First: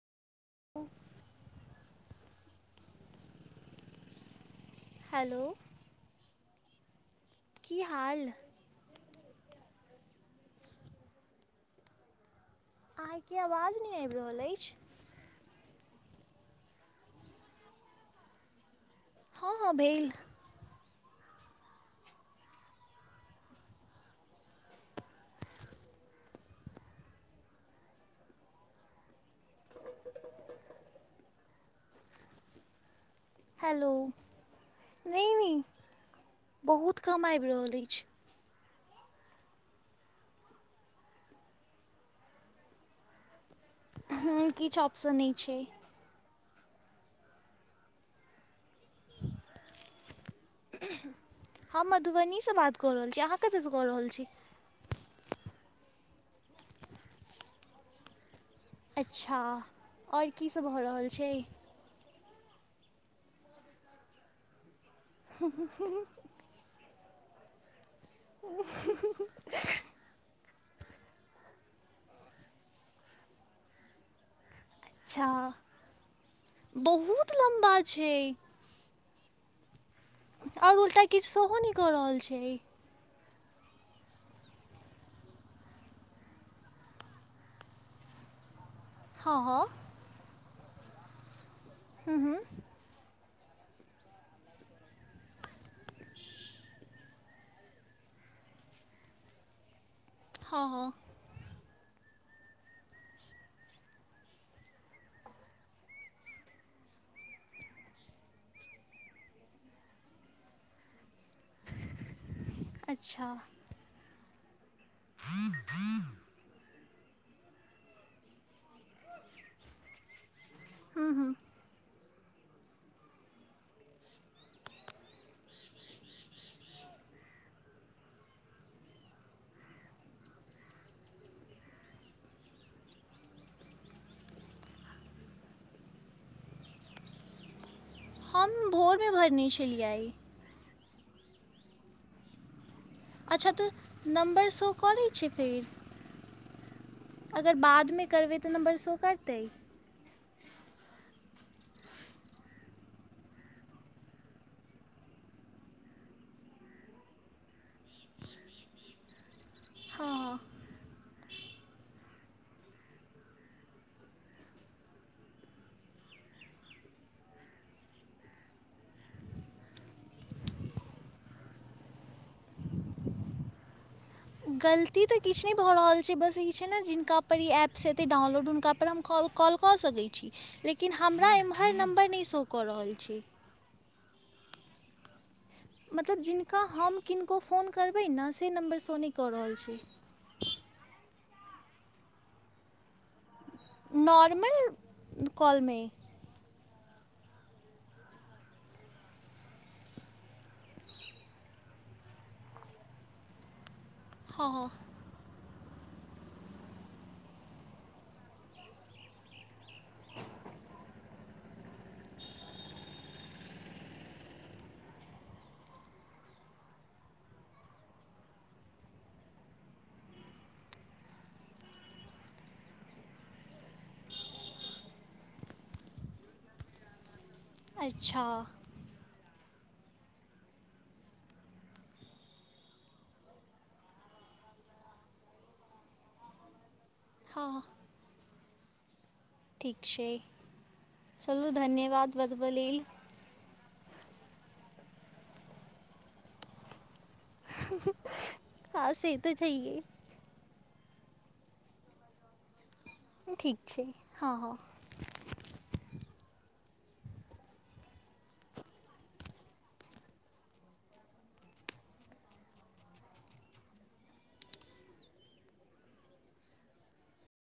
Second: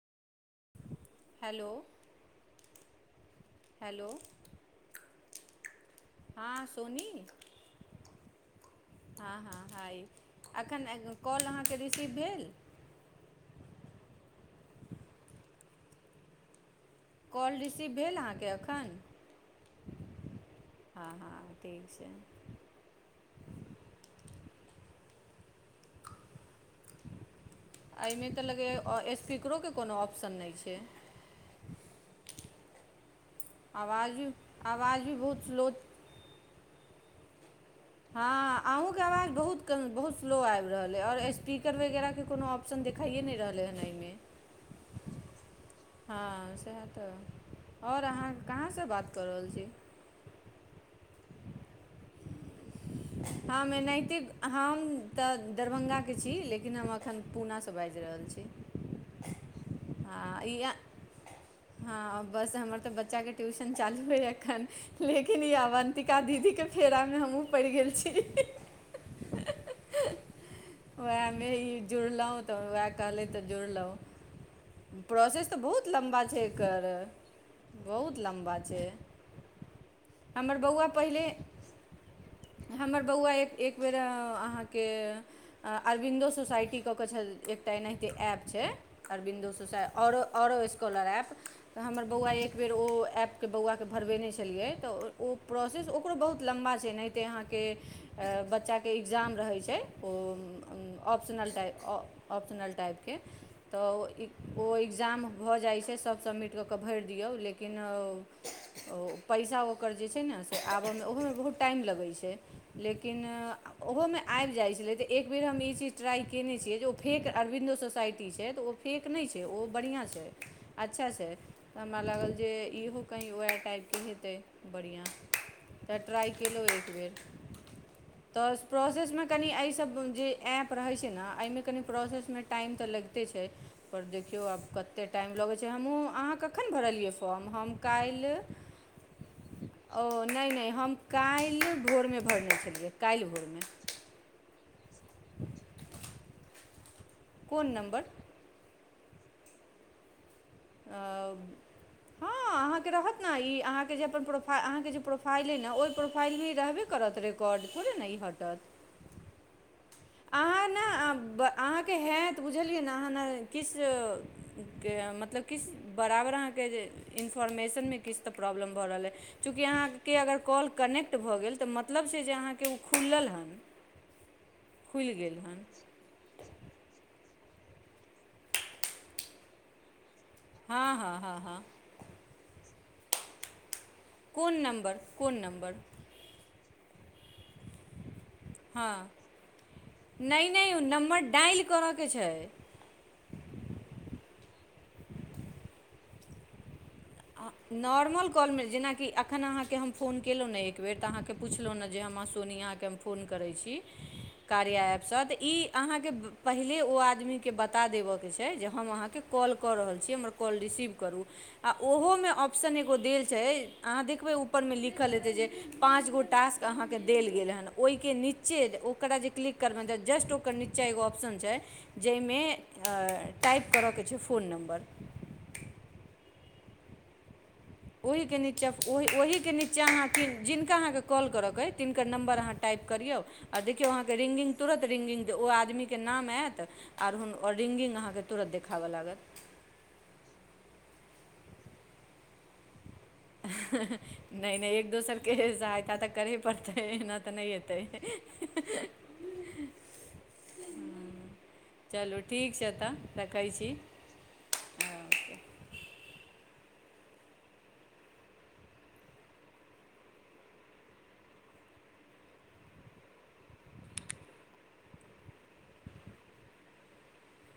[inaudible] Hello hello hello हँ सोनी की हाल? हाँ-हाँ-हाँ ई एखन कॉल अहाँके रिसीव भेल? अहाँके आवाज नहि आइब रहल अइच। कॉल रिसीव भेल अहाँके एखन? हाँ भेल। हाँ- हाँ ठीक छै। [inaudible] एहिमे तऽ लगै स्पीकरोके कोनो ऑप्शन नहि छै? हेलो आवाज आवाज भी नहि बहुत नहि स्लो बहुत कम आइब रहल अइच। हाँ अहहुँं के आवाज बहुत कम बहुत स्लो आबि रहल अइ आओर स्पीकर वगैरहके कोनो ऑप्शन देखाइए नहि रहलै हन एहिमे। किछु ऑप्शन नहि छै। हाँ स एह तऽ आओर अहाँ कहाँसँ बात कऽ रहल छी? हमँ मधुबनी से बात कऽ रहल छी अहाँ कतयसँ हम कऽ रहल एनहिते छी हम तऽ दरभङ्गाके छी लेकिन हम अखन पुणा सँ बाजि रहल छी। अच्छा आओर हँ की ई सब भऽ रहल छै? हँ बस हमर तऽ बच्चा के ट्यूशन चालू भेल एखन। लेकिन इ अवन्तिका दीदी के फेरा मे हमहुँ पड़ि गेल छी। उएह मे ई जुड़लहुँ तऽ उएह कहलैथ तऽ जुड़लहुँ। अच्छा प्रोसेस तऽ बहुत लम्बा छै एकर, बहुत लम्बा छै बहुत लम्बा छै। हमर आओर बौआ उल्टा किछ पहिले सेहो नहि कऽ रहल छै। हमर बौआ एक एकबेर अहाँके अरविन्दो सोसाइटी कऽ के छल एकटा एनाहिते ऐप छै, हँ अरविन्दो हँ सोसाइ आओरो आओरो स्कॉलर ऐप्प तऽ हमर हूँ बौआ हूँ एकबेर ओ एप के बौआ के भरबेने छलियै तऽ ओ प्रोसेस ओकरो बहुत लम्बा छै एनाहिते अहाँके बच्चाके एग्जाम रहै छै ओ हँ हँ ऑप्शनल टाइ ऑप्शनल टाइपके, तऽ ओ एग्जाम भऽ जाइत छै सभ सबमिट कऽ कऽ भरि दियौ लेकिन ओ पैसा ओकर जे छै ने से आबय मे ओहो मे बहुत टाइम लगै छै अच्छा लेकिन ओहो मे आबि जाइ छलै तऽ एक एक बेर हम ई चीज ट्राइ कयने छियै जे ओ फेक अरविन्दो सोसाइटी छै तऽ ओ फेक नहि छै ओ बढ़िआँ छै। अच्छा हूँ छै हूँ हमरा लागल जे इहो कहीं वएह टाइप के हेतै बढ़िआँ, तऽ ट्राइ केलहुँ एक बेर तऽ प्रोसेस मे कनि एहिसभ जे एप रहै छै ने एहिमे कनि प्रोसेस मे टाइम तऽ लगिते छै। पर देखियौ आब कतेक टाइम लगै छै हमहूँ अहाँ कखन भरलियै फॉर्म हम काल्हि हम भोर मे भरने छलियइ। ओ नहि नहि हम काइल्हि भोरमे भरने छलियै। काल्हि अच्छा भोरमे तऽ नम्बर सॅं करै छै पेड अगर कोन बाद नम्बर मे करबै तऽ नम्बर से करतै? आ हँ अहांके रहत ने ई अहांके जे प्रोफाइल अहांके जे प्रोफाइल अइ ने ओहि प्रोफाइल मे ई रहबे करत कोड थोड़े ने ई हटत। हँ अहाँ ने अहाँ केँ हेएत बुझलियै ने अहाँ ने किछ के मतलब किछ बराबर अहाँके जे इन्फॉर्मेशन मे किछ तऽ प्रॉब्लम भऽ रहल अइ। चूँकि अहाँकेँ अगर कॉल कनेक्ट भऽ गेल तऽ मतलब छै जे अहाँकेँ ओ खुलल हन। गलती खुलि तऽ गेल किछु नहि हन भऽ रहल छै बस ई छै ने जिनका पर ई एप्स हेतै डाउनलोड हुनका पर हम कॉल कॉल क सकै हँ लेकिन हँ हमरा हँ हँ एम्हर नम्बर नहि शो कऽ रहल छै। कोन नम्बर कोन नम्बर, मतलब जिनका हम किनको फोन करबै ने से नम्बर शो हँ नहि कऽ रहल छै। नहि नहि ओ नम्बर डायल करऽ के छै। नार्मल काॅल मे, नॉर्मल कॉल मे जेनाकि एखन अहाँके हम फोन केलहुँ ने एक बेेर तऽ अहाँके पुछलहुँ ने जे हमरा सोनिया के हम फोन करै छी, हँ कार्या ऐप सेएह तऽ ई अहाँके पहिले ओ आदमीके बता देबऽके छै जे हम अहाँके कॉल कऽ रहल छी हमर कॉल रिसीव करू आ ओहोमे ऑप्शन एगो देल छैय अहाँ देखबै ऊपरमे लिखल हेतै जे पाँच गो टास्क अहाँके देल गेल हेन ओहिके नीचे ओकरा जे क्लिक करबेन जस्ट ओकर नीचे। चाह एगो ऑप्शन छैय जाहिमे टाइप करऽके छैय फोन नम्बर। ओहि अच्छा के नीचा ओहि ओहिके निचा अहाँ जिनका अहाँके कॉल करऽके अइ तिनकर नम्बर अहाँ टाइप करियौ। आ देखियौ अहाँके रिंगिंग तुरन्त रिंगिंग दे ओ आदमीके नाम आयत। आर हुन हँ और रिंगिंग अहाँके तुरत देखाबऽ लागत। ठीक छैय चलू धन्यवाद बत बऽ लेल। नहि नहि एक दोसरके सहायता तऽ करहे पड़तै एहना। तऽ नहि एतै। हँ से तऽ छैहे चलू ठीक छैय तऽ। रखै ठीक छी छैय हँ हँ।